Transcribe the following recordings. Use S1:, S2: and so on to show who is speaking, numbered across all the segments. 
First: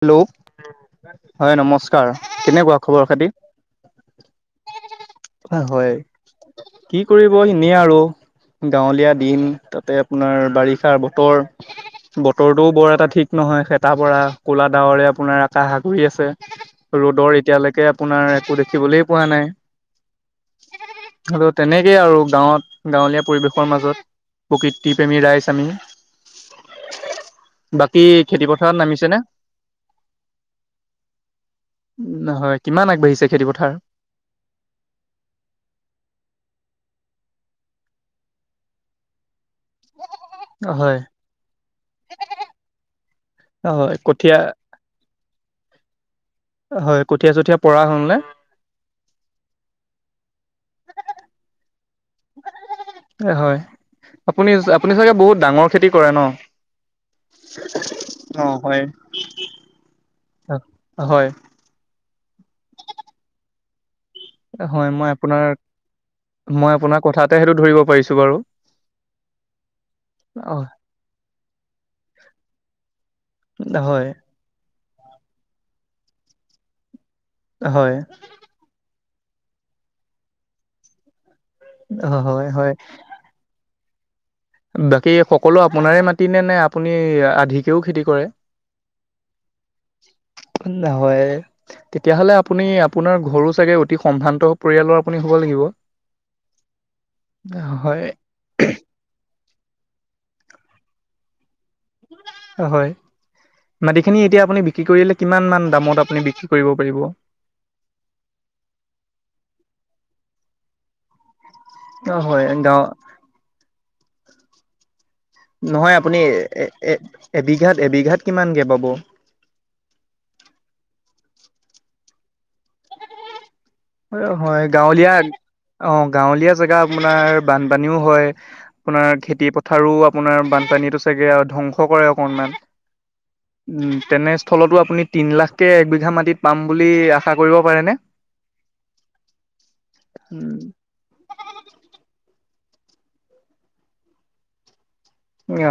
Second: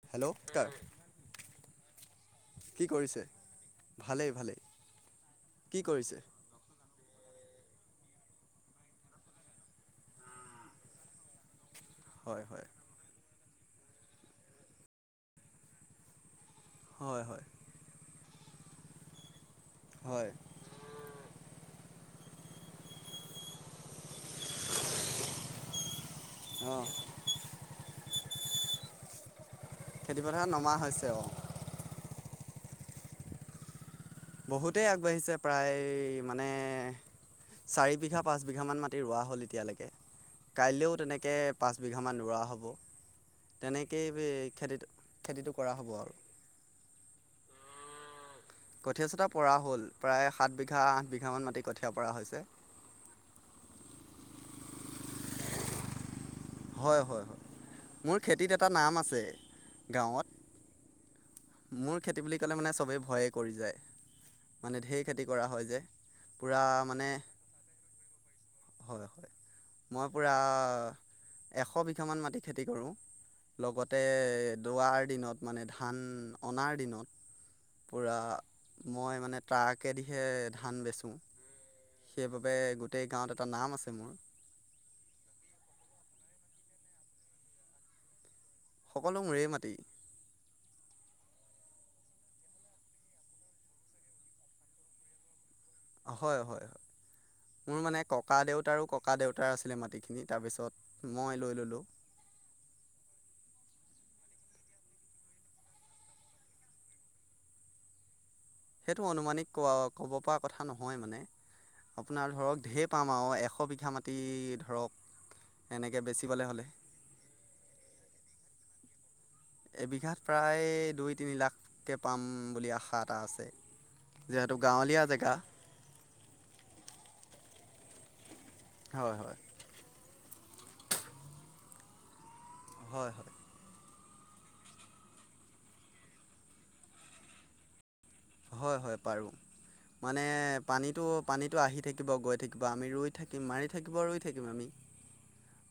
S1: Hello হয় নমস্কাৰ কেনেকুৱা
S2: কি
S1: খবৰ
S2: কৰিছে
S1: পাতি?
S2: ভালেই ভালেই। কি
S1: হয়।
S2: কৰিছে
S1: কি কৰিব এনেই আৰু গাঁৱলীয়া দিন তাতে আপোনাৰ বাৰিষাৰ বতৰ।
S2: হয় হয়
S1: বতৰটোও বৰ এটা ঠিক নহয় খেতা পৰা ক'লা ডাৱৰে আপোনাৰ আকাশ আৱৰি আছে।
S2: হয়
S1: ৰ'দৰ
S2: হয়
S1: এতিয়ালৈকে আপোনাৰ একো দেখিবলৈ পোৱা নাই।
S2: হয়
S1: তেনেকেই আৰু গাঁৱত, গাঁৱলীয়া পৰিৱেশৰ মাজত প্ৰকৃতি প্ৰেমি ৰাইজ আমি,
S2: অঁ
S1: বাকী খেতি পথাৰত নামিছে নে?
S2: খেতিপথাৰত নমা হৈছে ও।
S1: হয় কিমান আগবাঢ়িছে খেতিপথাৰ?
S2: বহুতেই আগবাঢ়িছে প্ৰায় মানে চাৰি বিঘা পাঁচ বিঘামান মাটি ৰোৱা হ'ল। এতিয়ালৈকে কাইলেও
S1: হয়
S2: তেনেকে পাঁচ বিঘা মান ৰোৱা হ'ব।
S1: হয়
S2: তেনেকেই
S1: কঠীয়া
S2: খেতি খেতিটো কৰা হ'ব আৰু।
S1: হয় কঠীয়া চঠীয়া পঢা হ'ল নে?
S2: কঠীয়া-চতিয়া পঢ়া হ'ল প্ৰায় সাত বিঘা আঠ বিঘা মান মাটি। কঠীয়া পৰা হৈছে
S1: হয়, আপুনি আপুনি চাগে বহুত ডাঙৰ খেতি কৰে ন?
S2: হয় হয় হয় মোৰ
S1: অ
S2: খেতিত এটা
S1: হয়।
S2: নাম আছে, গাঁৱত।
S1: হয়
S2: মোৰ খেতি বুলি ক'লে মানে চবেই ভয়ে কৰি যায়, মানে
S1: হয়
S2: ধেৰ
S1: মই
S2: খেতি
S1: আপোনাৰ
S2: কৰা হয় যে। পূৰা
S1: মই আপোনাৰ
S2: মানে
S1: কথাতে সেইটো ধৰিব পাৰিছো বাৰু।
S2: হয় হয় মই পুৰা
S1: অ
S2: এশ বিঘামান মাটি, খেতি কৰোঁ লগতে
S1: হয়
S2: দুৱাৰ দিনত মানে ধান অনাৰ দিন
S1: হয়।
S2: মই মানে ট্ৰাকেদিহে ধান বেচো।
S1: হয়
S2: সেইবাবে
S1: হয়
S2: গোটেই গাঁৱত এটা নাম আছে। মোৰ
S1: বাকী সকলো আপোনাৰে মাটিনে নে আপুনি আধিকেও খেতি কৰে?
S2: সকলো মোৰ মাটি।
S1: তেতিয়া হ'লে আপুনি আপোনাৰ ঘৰ চাগে অতি সম্ভ্ৰান্ত পৰিয়ালৰ আপুনি হ'ব লাগিব।
S2: হয় হয় হয় মোৰ
S1: হয়
S2: মানে ককা দেউতাৰো ককা দেউতাৰ আছিল। মাটিখিনি তাৰ পিছত মই লৈ ল'লো।
S1: হয়। মাটিখিনি এতিয়া আপুনি বিক্ৰী কৰিলে কিমান মান দামত আপুনি বিক্ৰী কৰিব পাৰিব? [inaudible]
S2: সেইটো অনুমানিক কোৱা কব পৰা কথা নহয় মানে।
S1: অ
S2: আপোনাৰ
S1: হয়
S2: ধৰক
S1: গাঁও
S2: ঢেৰ পাম আৰু এশ বিঘা মাটি ধৰক
S1: নহয়
S2: এনেকৈ
S1: আপুনি
S2: বেচিবলৈ হ'লে
S1: এ এবিঘাট এবিঘাট কিমানকে পাব?
S2: এবিঘাত প্ৰায় দুই তিনি লাখকে পাম বুলি আশা এটা আছে। যিহেতু
S1: হয় গাঁৱলীয়া
S2: জেগা
S1: অ' গাঁৱলীয়া জেগা আপোনাৰ বানপানীও হয়।
S2: হয়
S1: আপোনাৰ
S2: হয়
S1: খেতি পথাৰো আপোনাৰ বানপানী চাগে আৰু ধ্বংস কৰে অকনমান।
S2: হয়, হয়।
S1: উ, তেনেস্থলতো আপুনি তিন লাখকে একবিঘা মাটিত পাম বুলি আশা কৰিব পাৰেনে?
S2: হয়, হয়, পাৰোঁ মানে পানীটো পানীটো আহি থাকিব গৈ থাকিব কিবা আমি ৰৈ থাকিম মাৰি থাকিব ৰৈ থাকিম আমি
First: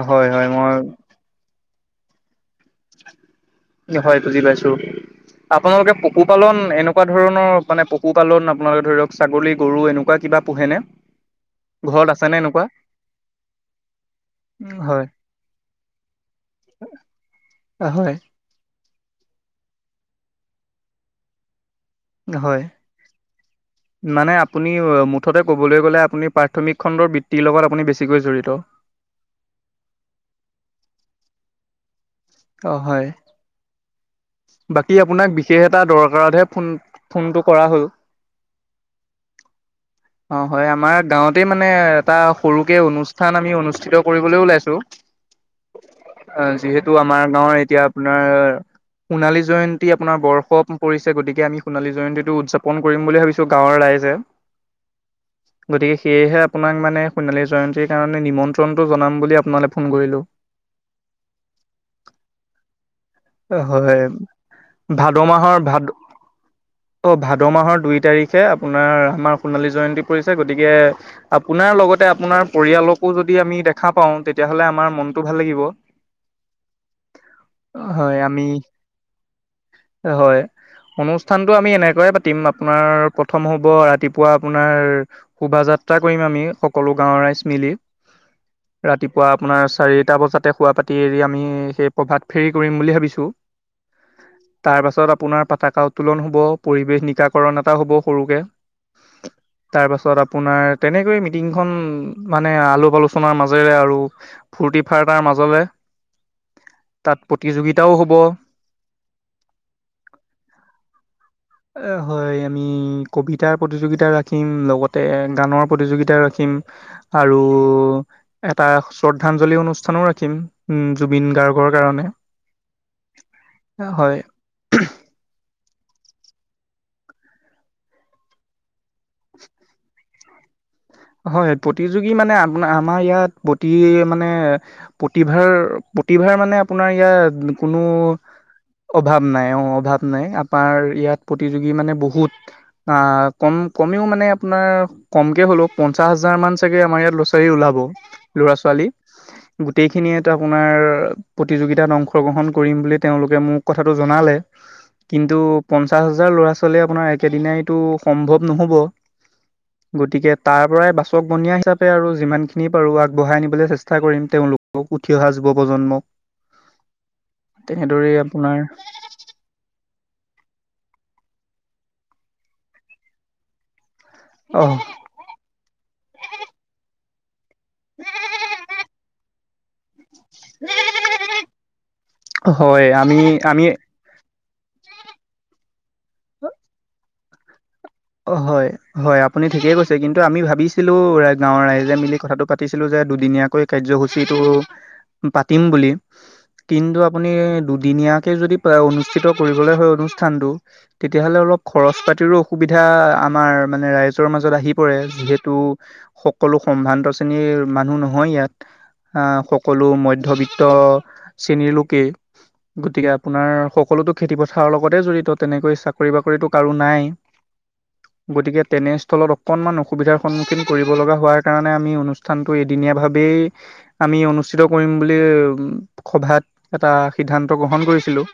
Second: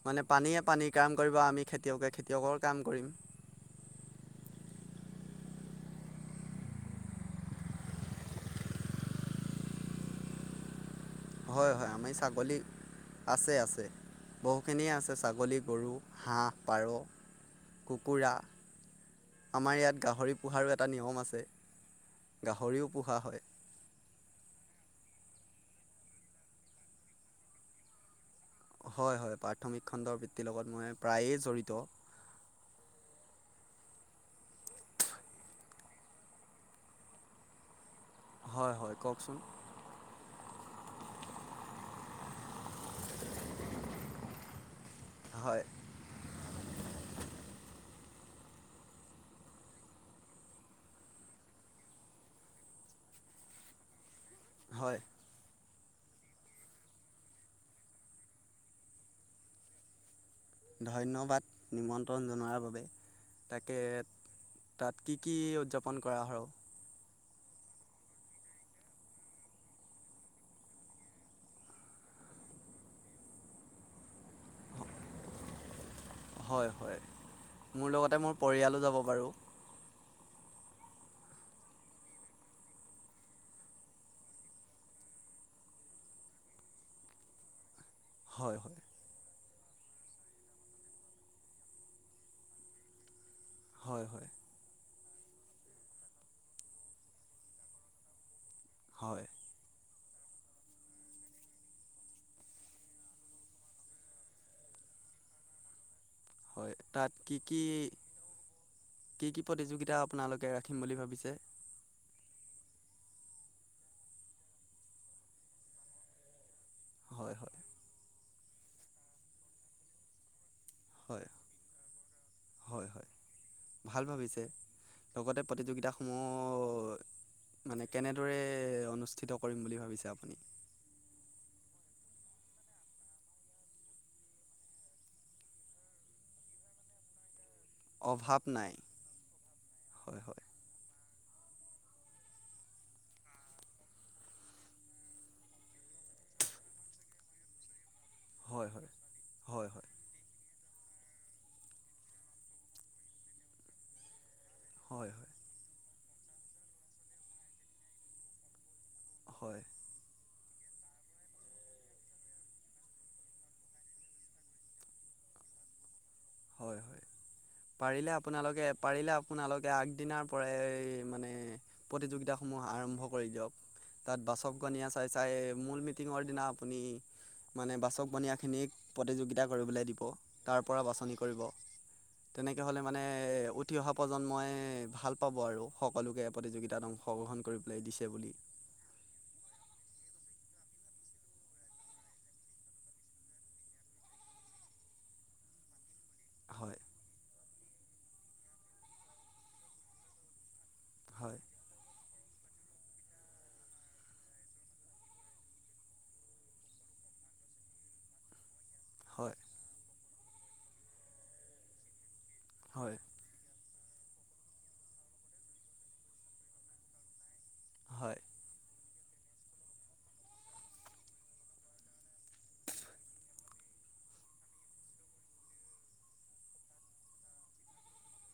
S2: মানে
S1: হয় হয়
S2: পানীয়ে
S1: মই
S2: পানী কাম কৰিব আমি খেতিয়কে খেতিয়কৰ কাম কৰিম।
S1: হয়, বুজি পাইছো। আপোনালোকে পশুপালন এনেকুৱা ধৰণৰ মানে পশুপালন আপোনালোকে ধৰিৰক ছাগলী গৰু এনেকুৱা কি বা পোহেনে?
S2: হয়, হয়,
S1: ঘৰত
S2: আমাৰ
S1: আছেনে
S2: ছাগলী
S1: এনেকুৱা
S2: আছে, আছে, বহুখিনিয়ে
S1: হয়
S2: আছে ছাগলী গৰু হাঁহ পাৰ
S1: হয়
S2: কুকুৰা, আমাৰ ইয়াত গাহৰি পোহাৰো এটা নিয়ম আছে।
S1: হয়,
S2: গাহৰিও পোহা হয়।
S1: মানে আপুনি মুথতে কবলৈ গ'লে আপুনি প্ৰাথমিক খণ্ডৰ ব্তিৰ লগত আপুনি বছিকৈ জড়িত।
S2: হয়, হয়, প্ৰাথমিক খণ্ডৰ বৃত্তিৰ লগত মই প্ৰায়ে জড়িত।
S1: অ' হয়। বাকী আপোনাক বিশেষ এটা দৰকাৰতহে ফোন ফোনটো কৰা হ'ল।
S2: হয়, হয়, কওকচোন।
S1: অ' হয় আমাৰ গাঁৱতেই মানে এটা সৰুকে অনুষ্ঠান আমি অনুষ্ঠিত কৰিবলৈ ওলাইছো
S2: হয়
S1: অ' যিহেতু আমাৰ গাঁৱৰ এতিয়া আপোনাৰ সোণালী জয়ন্তী আপোনাৰ বৰ্ষ পৰিছে গতিকে আমি সোণালী জয়ন্তীটো উদযাপন কৰিম বুলি ভাবিছো গাঁৱৰ ৰাইজে।
S2: হয়।
S1: গতিকে সেয়েহে আপোনাক মানে সোণালী জয়ন্তীৰ কাৰণে নিমন্ত্ৰণটো জনাম বুলি আপোনালৈ ফোন কৰিলো।
S2: ধন্যবাদ নিমন্ত্ৰণ জনোৱাৰ বাবে তাক তে
S1: হয়
S2: তাত
S1: ভাদ
S2: কি কি
S1: মাহৰ ভাদ
S2: উদযাপন কৰা আৰু?
S1: অ, ' ভাদ মাহৰ দুই তাৰিখে আপোনাৰ আমাৰ সোণালী জয়ন্তী পৰিছে গতিকে আপোনাৰ লগতে আপোনাৰ পৰিয়ালকো যদি আমি দেখা পাওঁ তে তেতিয়াহলে আমাৰ মনটো ভাল লাগিব,
S2: হয় হয় মোৰ লগতে
S1: হয়
S2: মোৰ
S1: আমি
S2: পৰিয়ালো যাব বাৰু
S1: হয়। অনুষ্ঠানতটো আমি এনেকয়ে পাতিম আপোনাৰ প্ৰথম হ'ব ৰাতিপুৱা আপোনাৰ শোভাযাত্ৰ যাত্ৰা কৰিম আমি সকলো গাওৰ ৰাইজ মিলি
S2: হয় হয়
S1: ৰাতিপুৱা। আপোনাৰ চাৰিটা বজাতে খোৱা পাতি এৰি আমি সেই প্ৰভাত ফেৰী কৰিম বুলি ভাবিছো।
S2: হয় হয়
S1: তাৰপাছত আপোনাৰ পতাকা উত্তোলন হ'ব, পৰিৱেশ নিকাকৰণ এটা হ'ব সৰুকে।
S2: হয়।
S1: তাৰপাছত আপোনাৰ তেনেকৈ মিটিংখন মানে আলোপ আলোচনাৰ মাজেৰে আৰু ফ্তি তাৰ মাজলৈ,
S2: হয়
S1: তাত
S2: কি কি
S1: প্ৰতিযোগিতাও হ'ব।
S2: কি কি প্ৰতিযোগিতা আপোনালোকে ৰাখিম বুলি ভাবিছে?
S1: এ হয়, আমি কবিতাৰ প্ৰতিযোগিতা ৰাখিম, লগতে গানৰ প্ৰতিযোগিতা ৰাখিম।
S2: হয়
S1: আৰু
S2: হয়
S1: এটা শ্ৰদ্ধাঞ্জলি অনুষ্ঠানো ৰাখিম। উম,
S2: হয়
S1: জুবিন গাৰ্গৰ কাৰণে।
S2: হয় হয় ভাল
S1: হয়
S2: ভাবিছে, লগতে প্ৰতিযোগিতাস সমূহ মানে কেনেদৰে অনুষ্ঠিত কৰিম বুলি ভাবিছে আপ
S1: হয়, প্ৰতিযোগী মানে আ-আমাৰ ইয়াত প্ৰতি মানে প্ৰতিভাৰ প্ৰতিভাৰ মানে আপোনাৰ ইয়াত কোনো
S2: অভাৱ নাই
S1: অভাৱ নাই অ' অভাৱ
S2: হয়
S1: নাই
S2: হয়
S1: আপমাৰ ইয়াত প্ৰতিযোগী মানে বহুত, আ কম কমেও মানে আপোনাৰ কমকে হ'লও পঞ্চাশ হাজাৰ মান চাগে আমাৰ ইয়াত ল'ৰা ছালী ওলাব, ল'ৰা
S2: হয়
S1: ছোৱালী
S2: হয় হয়
S1: গোটেইখিনি এটা আপোনাৰ প্ৰতিযোগিতাত অংশগ্ৰহণ কৰিম বুলি তেওঁলোকে মোক কথাটো জনালে।
S2: হয় হয় হয়
S1: কিন্তু পঞ্চাশ হাজাৰ ল'ৰা ছোৱালীয়ে আপোনাৰ একেদিনাইতো সম্ভৱ নহব।
S2: হয়
S1: গতিকে তাৰ পৰাই বাচক বনিয়া হিচাপে আৰু যিমানখিনি পাৰো আগবঢ়াই নিবলৈ চেষ্টা কৰিম তেওঁলোকক উঠি অহা য যুৱ প্ৰজন্মক।
S2: হয় হয় পাৰিলে
S1: তেনেদৰেই আপোনাৰ
S2: আপোনালোকে পাৰিলে আপোনালোকে আগদিনাৰ পৰা মানে প্ৰতিযোগিতা সমূহ আৰম্ভ কৰি দিয়ক। তাত বাচৱ
S1: অ
S2: গনিয়া চাই চাই মূল মিটিঙৰ দিনা আপুনি মানে বাচক বনীয়াখিনিক প্ৰতিযোগিতা কৰিবলৈ দিব, তাৰ পৰা বাছনি তেনেকে হলে
S1: হয়
S2: মানে
S1: আমি আমি
S2: উঠি অহা প্ৰজন্মই ভাল পাব আৰু। সকলোকে প্ৰতিযোগিতাত অংশগ্ৰহণ কৰিব
S1: অ' হয়, হয় আপুনি ঠিকেই কৈছে কিন্তু আমি ভাবিছিলো গাঁৱৰ ৰাইজে মিলি কথাটো পাতিছিলো যে দুদিনীয়াকৈ কাৰ্যসূচীটো পাতিম বুলি।
S2: হয়
S1: কিন্তু আপুনি দুদিনীয়াকে যদি অনুষ্ঠিত কৰিবলৈ হয় অনুষ্ঠানটো। তেতিয়াহ'লে
S2: হয়
S1: অলপ খৰচ পাতিৰো এতিয়া আমাৰ মানে ৰাইজৰ মাজত আহি পৰে যিহেতু সকলো সম্ভ্ৰান্ত শ্ৰেণীৰ মানুহ নহয় ইয়াত,
S2: হয়
S1: আহ সকলো মধ্যবিত্ত শ্ৰেণীৰ লোকেই
S2: হয়
S1: গতিকে আপোনাৰ সকলোতো খেতি পথাৰৰ লগতে জড়িত তেনেকৈ চাকৰি বাকৰিতো কাৰো নাই।
S2: হয়
S1: [inaudible] গতিকে তেনেস্থলত অকণমান অসুবিধাৰ সন্মুখীন কৰিব লগা হোৱাৰ কাৰণে আমি অনুষ্ঠানটো এদিনীয়া ভাৱে আমি অনুষ্ঠিত কৰিম বুলি সভাত এটা সিদ্ধান্ত গ্ৰহণ কৰিছিলো।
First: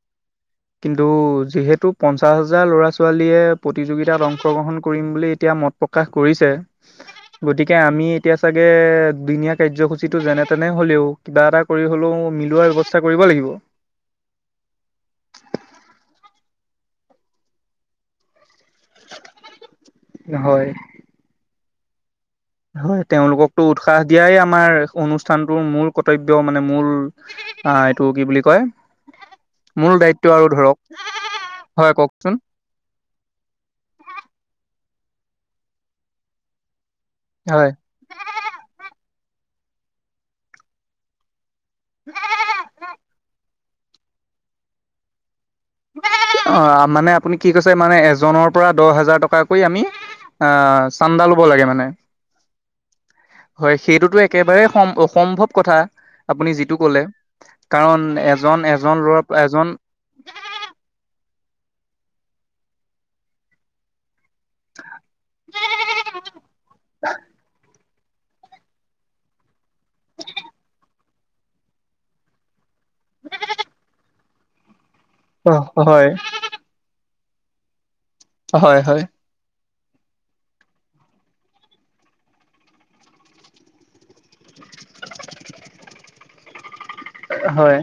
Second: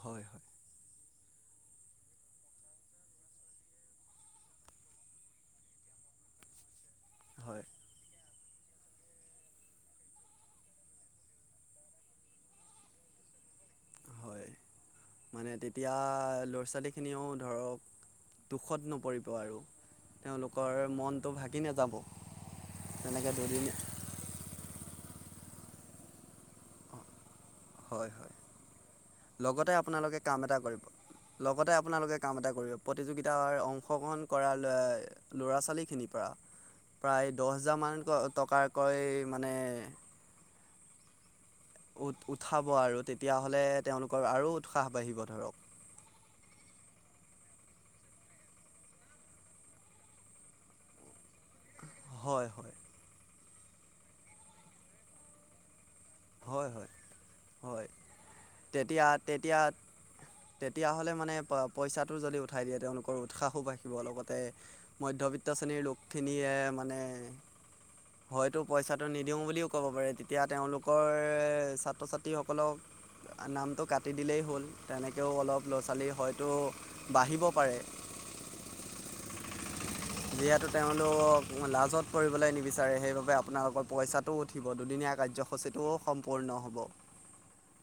S2: হয়।
S1: কিন্তু যিহেতু পঞ্চাশ হাজাৰ ল'ৰা ছোৱালীয়ে প্ৰতিযোগিতাত অংশগ্ৰহণ কৰিম বুলি এতিয়া মত প্ৰকাশ কৰিছে।
S2: হয়
S1: গতিকে আমি এতিয়া চাগে দুিনীয়া কাৰ্যসূচীটো যেনে তেনে হলেও কিবা এটা কৰি হলেও মিলোৱাৰ ব্যৱস্থা কৰিব লাগিব।
S2: হয় মানে তেতিয়া ল'ৰা ছোৱালীখিনিও ধৰক। দুখত নপৰিব আৰু
S1: হয়
S2: তেওঁলোকৰ মনটো ভাগি নাযাব।
S1: হয়
S2: তেনেকৈ
S1: তেওঁলোকতো
S2: দুদিন
S1: উৎসাহ দিয়াই আমাৰ অনুষ্ঠানটোৰ মূল কৰ্তব্য মানে মূল অ' এইটো
S2: হয়
S1: কি
S2: হয়
S1: বুলি কয়?
S2: লগতে
S1: মূল
S2: আপোনালোকে
S1: দায়িত্ব
S2: কাম
S1: আৰু
S2: এটা
S1: ধৰক
S2: কৰিব। লগতে
S1: হয়
S2: আপোনালোকে
S1: কওকচোন
S2: কাম এটা কৰিব প্ৰতিযোগিতাৰ অংশগ্ৰহণ কৰাৰ ল'ৰা ছোৱালীখিনিৰ পৰা প্ৰায় দহ
S1: হয়
S2: হেজাৰ মানক টকাকৈ মানে এক উ উঠাব আৰু তেতিয়াহলে তেওঁলোকৰ আৰু উৎসাহ বাঢ়িব ধৰক।
S1: অ' মানে আপুনি কি কৈছে মানে এজনৰ পৰা দহ হাজাৰ টকাকৈ আমি অ' চন্দাল লব লগে মানে,
S2: হয় হয়
S1: হয় সেইটোতো একেবাৰে সম অসম্ভৱ কথা। আপুনি
S2: হয়
S1: যিটো
S2: হয়
S1: কলে,
S2: হয়
S1: কাৰণ এজন এজন
S2: তেতিয়া
S1: ল
S2: তেতিয়া
S1: এজন
S2: তেতিয়াহ'লে মানে প পইচাটো যদি উঠাই দিয়ে তেওঁলোকৰ উৎসাহো বাঢ়িব লগত তা মধ্যবিত্ত শ্ৰেণীৰ লোকখিনিয়ে মানে হয়তো পইচাটো নিদিও বুলিও ক'ব পাৰেি তেতিয়া তেওঁলোক ছাত্ৰ ছাত্ৰীসকলক নামটো কাটি দিলেই হ'ল। তেনেকৈও অলপ ল'ৰা
S1: হয়
S2: ছোৱালী হয়তো বাঢ়িব পাৰে।
S1: হয় হয়।
S2: যিহেতু তেওঁলোকক লাজত কৰিবলৈ নিবিচাৰে সেইবাবে আপোনালোকৰ পইচাটো উঠিব দুদিনীয়া কাৰ্যসূচীটোও সম্পূৰ্ণ হ'ব।
S1: হয়।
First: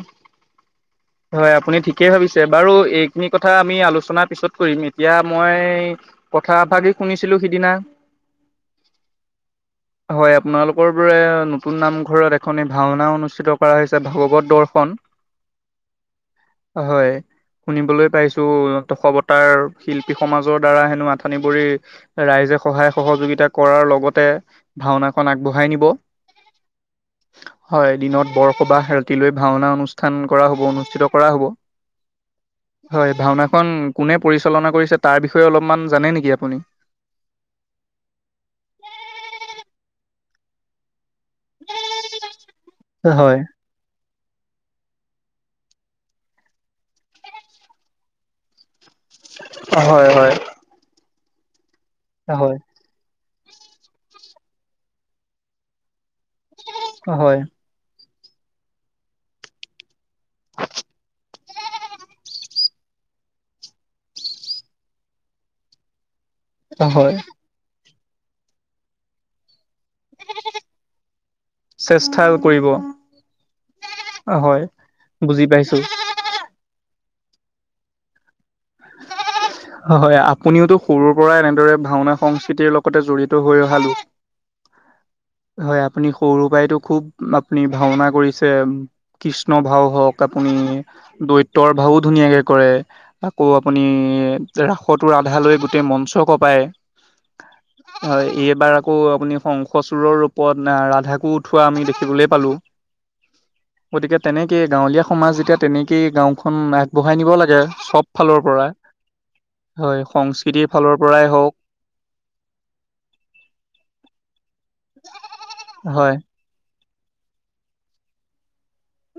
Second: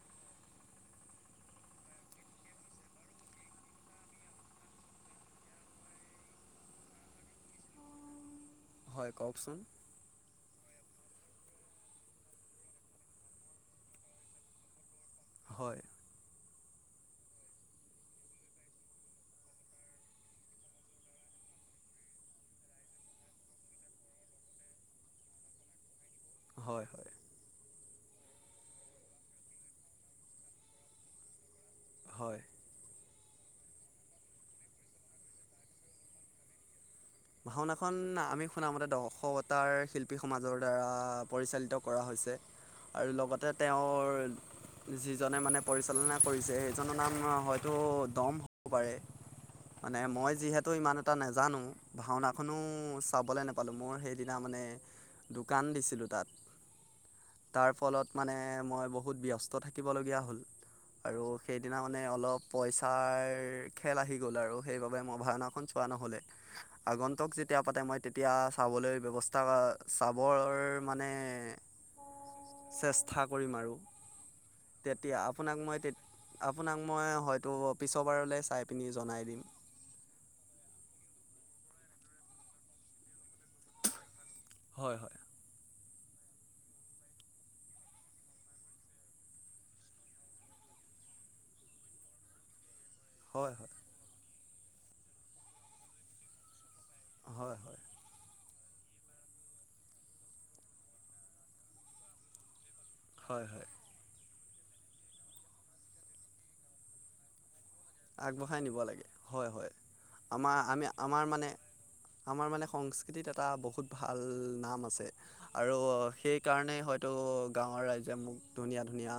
S1: হয় আপুনি ঠিকেই ভাবিছে বাৰু এইখিনি কথা আমি আলোচনাৰ পিছত কৰিম এতিয়া মই‌ কথা ভাগি শুনিছিলো সিদিনা
S2: হয় কওকচোন
S1: হয় আপোনালোকৰ পৰা নতুন নামঘৰত এখনি ভাওনা অনুষ্ঠিত কৰা হৈছে ভাগৱত দৰ্শন।
S2: হয়।
S1: হয়। শুনিবলৈ পাইছো দশৱতাৰ শিল্পী সমাজৰ দ্বাৰা হেনো আঠানীিবৰি ৰাইজ‌ সহায় সহযোগিতা কৰাৰ লগতে, ভাওনাখন আগবঢ়াই নিব।
S2: হয় হয়।
S1: হয় দিনত বৰসবাহ ৰাতিলৈ ভাওনা অনুষ্ঠান কৰা হব অনুষ্ঠিত কৰা হব।
S2: হয়।
S1: হয় ভাওনাখন কোনে পৰিচালনা কৰিছে তাৰ বিষয়ে অলপমান জানে নেকি আপুনি?
S2: ভাওনাখন আমি শুনামতে দৰ্শৱতাৰ শিল্পী সমাজৰ দ্বাৰা পৰিচালিত কৰা হৈছে, আৰু
S1: হয়।
S2: লগতে তেওঁৰ যিজনে মানে পৰিচালনা কৰিছে সেইজনৰ নাম হয়তো দম হ'ব পাৰে। মানে
S1: হয় হয়
S2: মই যিহেতু ইমান এটা নাজানো ভাওনাখনো
S1: হয়
S2: চাবলৈ ন পালোঁ মোৰ সেইদিনা মানে দোকান দিছিলোঁ তাত
S1: হয়
S2: তাৰ ফলত মানে মই বহুত ব্যস্ত থাকিবলগীয়া হ'ল। আৰু সেইদিনা মানে অলপ পইচাৰ খেল আহি গ'ল আৰু সেইবাবে মই ভাওনাখন চোৱা ন'হলে
S1: হয়
S2: আগন্তক যেতিয়া পাতে মই তেতিয়া চাবলৈ ব্যৱস্থা বা চাবৰ মানে
S1: চেষ্টা কৰিব
S2: চেষ্টা কৰি ম আৰু,
S1: হয়।
S2: তেতিয়া
S1: বুজি
S2: আপোনাক
S1: পাইছো
S2: মই আপোনাক মই হয়তো পিছৰবাৰলৈ চাই পিনি জনাই দিম।
S1: হয় আপুনিওতটো সৰুৰ পৰা এনেদৰে ভাওনা সংস্কৃতিৰ লগতে জড়িত। হৈ ৰহালো,
S2: হয় হয়
S1: হয়। আপুনি সৰুৰ পৰাইতো খুব আপুনি ভাওনা কৰিছে কৃষ্ণ ভাও হওক আপুনি দৈতৰ ভাওো ধুনীয়াকে কৰে। আকৌ
S2: হয় হয়
S1: আপুনি ৰাসতো ৰাধা লৈ গোটেই মঞ্চ কপায়। হয়, এই এবাৰ আকৌ আপুনি শংস চুৰৰ ৰূপত আহ ৰাধাকো উঠোৱা আমি দেখিবলে পালো।
S2: হয়, হয়।
S1: তেনেকৈয় গাঁৱলীয়া সমাজ যেতিয়া তেনেকৈেইে গাঁওখন আগবঢ়াই নিব লাগে। চব ফালৰ
S2: আগবঢ়াই
S1: পৰা
S2: নিব লাগে।
S1: হয়,
S2: আমাৰ
S1: সংস্কৃতিৰ
S2: আমি
S1: ফালৰ
S2: আমাৰ
S1: পৰাই
S2: মানে
S1: হওক।
S2: আমাৰ মানে সংস্কৃতিত এটা বহুত ভাল নাম আছে আৰু
S1: হয়
S2: সেইকাৰণে এ হয়তো গাঁৱৰ ৰাইজে মোক ধুনীয়া ধুনীয়া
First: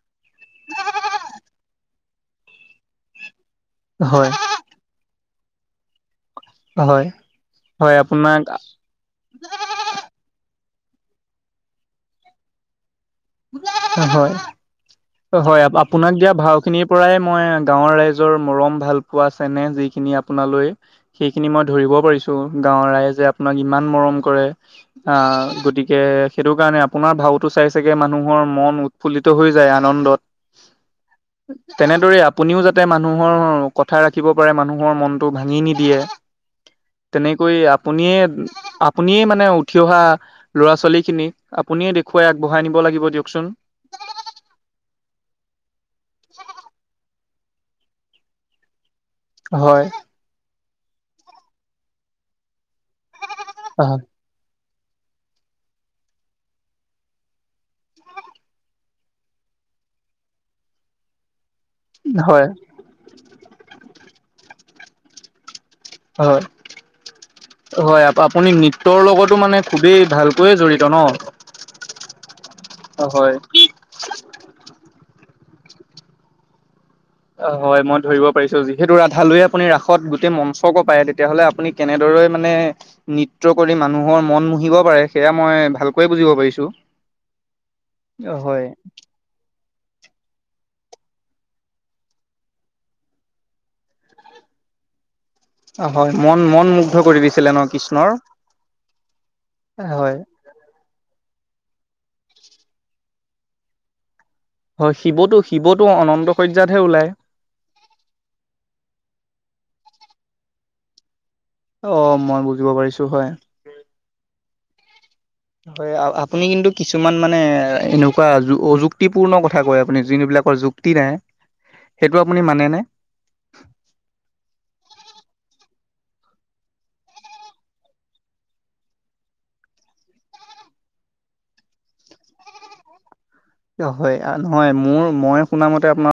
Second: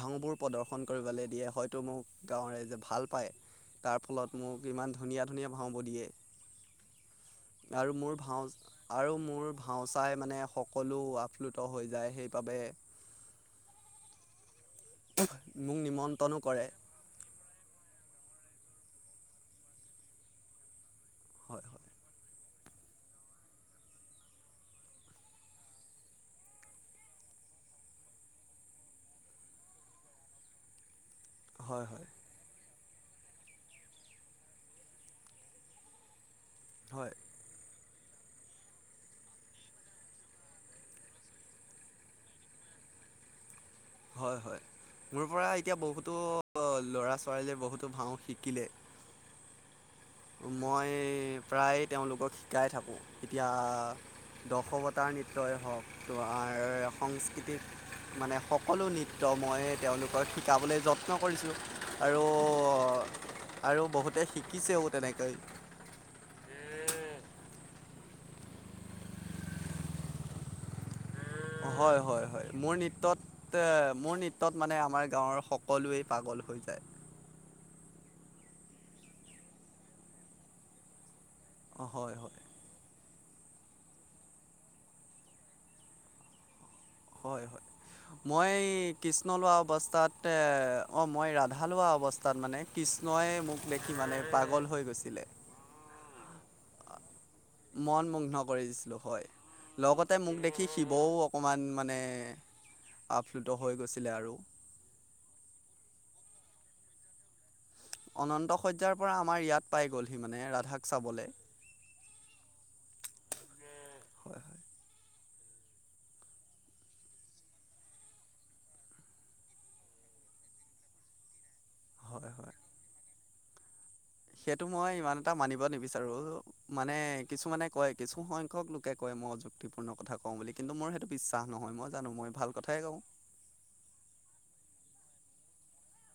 S2: ভাওবোৰ প্ৰদৰ্শন কৰিবলৈ দিয়ে হয়তো তাৰ
S1: হয়
S2: ফলত মোক ইমান ধুনীয়া ধুনীয়া ভাওঁ বো দিয়ে।
S1: হয়
S2: আৰু
S1: হয়
S2: মোৰ ভাও
S1: আপোনাক
S2: আৰু মোৰ ভাওচাই মানে সকলো আপ্লুত হৈ যায় সেইবাবে
S1: হয়, হয়
S2: মোক
S1: আপোনাক দিয়া
S2: নিমন্ত্ৰণো
S1: ভাও
S2: কৰে
S1: খিনিৰ পৰাই মই গাঁৱৰ ৰাইজ মৰম ভাল পোৱা চেনেহ যিখিনি আপোনালৈ সেইখিনি মই
S2: হয়
S1: ধৰিব পাৰিছো। গাৱৰ ৰাইজে আপোনাক ইমান মৰম কৰে আহ গতিকে সেইটো কাৰণে আপোনাৰ ভাল। ভাওটো চাই চাগে মানুহৰ মন উৎফুল্লিত হৈ যায়। আনন্দত
S2: হয় হয়
S1: তেনেদৰে আপুনিও যাতে তে মানুহৰ কথা ৰাখিব পাৰে মানুহৰ মনটো ভাঙি নিদিয়ে।
S2: হয়
S1: তেনেকৈ। আপুনিয়ে আপুনিয়ে মানে উঠি অহা ল'ৰা ছোৱালী খিনিক আপুনিয়ে দেখুৱাই আগবঢ়াই নিব। লাগিব দিয়কচোন।
S2: হয়, হয়, মোৰ পৰা এতিয়া বহুতো ল'ৰা ছৰালীয়ে বহুতো ভাওঁ শিকিলে।
S1: হয়।
S2: মই প্ৰায় তেওঁলোকক শিকাই থাকোঁ। এতিয়া দখবতি নৃত্যই হওক, তোমাৰ সংস্কৃতিক মানে সকলো নৃত্যক মই তেওঁ তেওঁলোকক শিকাবলৈ যত্ন কৰিছোঁ। আৰু
S1: হয়
S2: -আৰু বহুতে শিকিছেও তেনেকৈ।
S1: হয়। হয়, আপুনি নৃত্যৰ লগতো মানে খুবেই ভালকৈয়ে জৰি়ত ন?
S2: হয়- হয় -হয় মোৰ নৃত্যত,
S1: হয়
S2: এ মোৰ নৃত্যত মানে আমাৰ গাঁৱৰ সকলোৱে পাগল হৈ যায়।
S1: অ' হয়, মই ধৰিব পাৰিছো যিহেতু ৰাধালৈয়ে আপুনি ৰাসত গোটেই মঞ্চক কপাই। তেতিয়াহলে আপুনি
S2: হয়
S1: কেনেদৰে
S2: হয়
S1: মানে নৃত্য কৰি মানুহৰ মন মুহিব পাৰে সেয়া মই ভালকৈয়ে বুজিব পাৰিছো।
S2: হয়- হয় মই
S1: হয়
S2: কৃষ্ণ লোৱা অৱস্থাত, এ অ' মই ৰাধা লোৱা অৱস্থাত মানে কৃষ্ণইে মোক দেখি মানে পাগল হৈ গৈছিলে।
S1: হয় মন মন মুগ্ধ কৰিচ।
S2: মন মুগ্ধ কৰি দিছিলো হয়।
S1: হয়।
S2: লগতে মোক দেখি শিৱও অকণমান মানে আপ্লুত হৈ গৈছিলে আৰু।
S1: হয় শিৱটো -শিৱটো অনন্ত শাৰ্য্যতহে ওলায়।
S2: অনন্ত শয্যাৰ পৰা আমাৰ ইয়াত পাই গলহি। মানে ৰাধাক চাবলৈ।
S1: অ', মই বুজিব পাৰিছো হয়।
S2: হয় - হয়।
S1: হয়, আপুনি কিন্তু কিছুমান মানে এনেকুৱা অযুক্তি পূৰ্ণ কথা কয়। আপুনি যোন বিলাক যুক্তি নাই সেইটো
S2: হয় হয়
S1: আপুনি
S2: হয়।
S1: মানেনে।
S2: সেইটো মই ইমান এটা মানিব নিবিচাৰো। মানে কিছুমানে কয় কিছু সংখ্যাকলোকে কয়। মই অযুক্তিপূৰ্ণ কথা কওঁ বুলি, কিন্তু মোৰ সেইটো বিশ্বাস নহয়। মই জানো মই ভাল কথাইে কওঁ।
S1: হয় নহয়? মোৰ মই শুনা মতে আপোনাৰ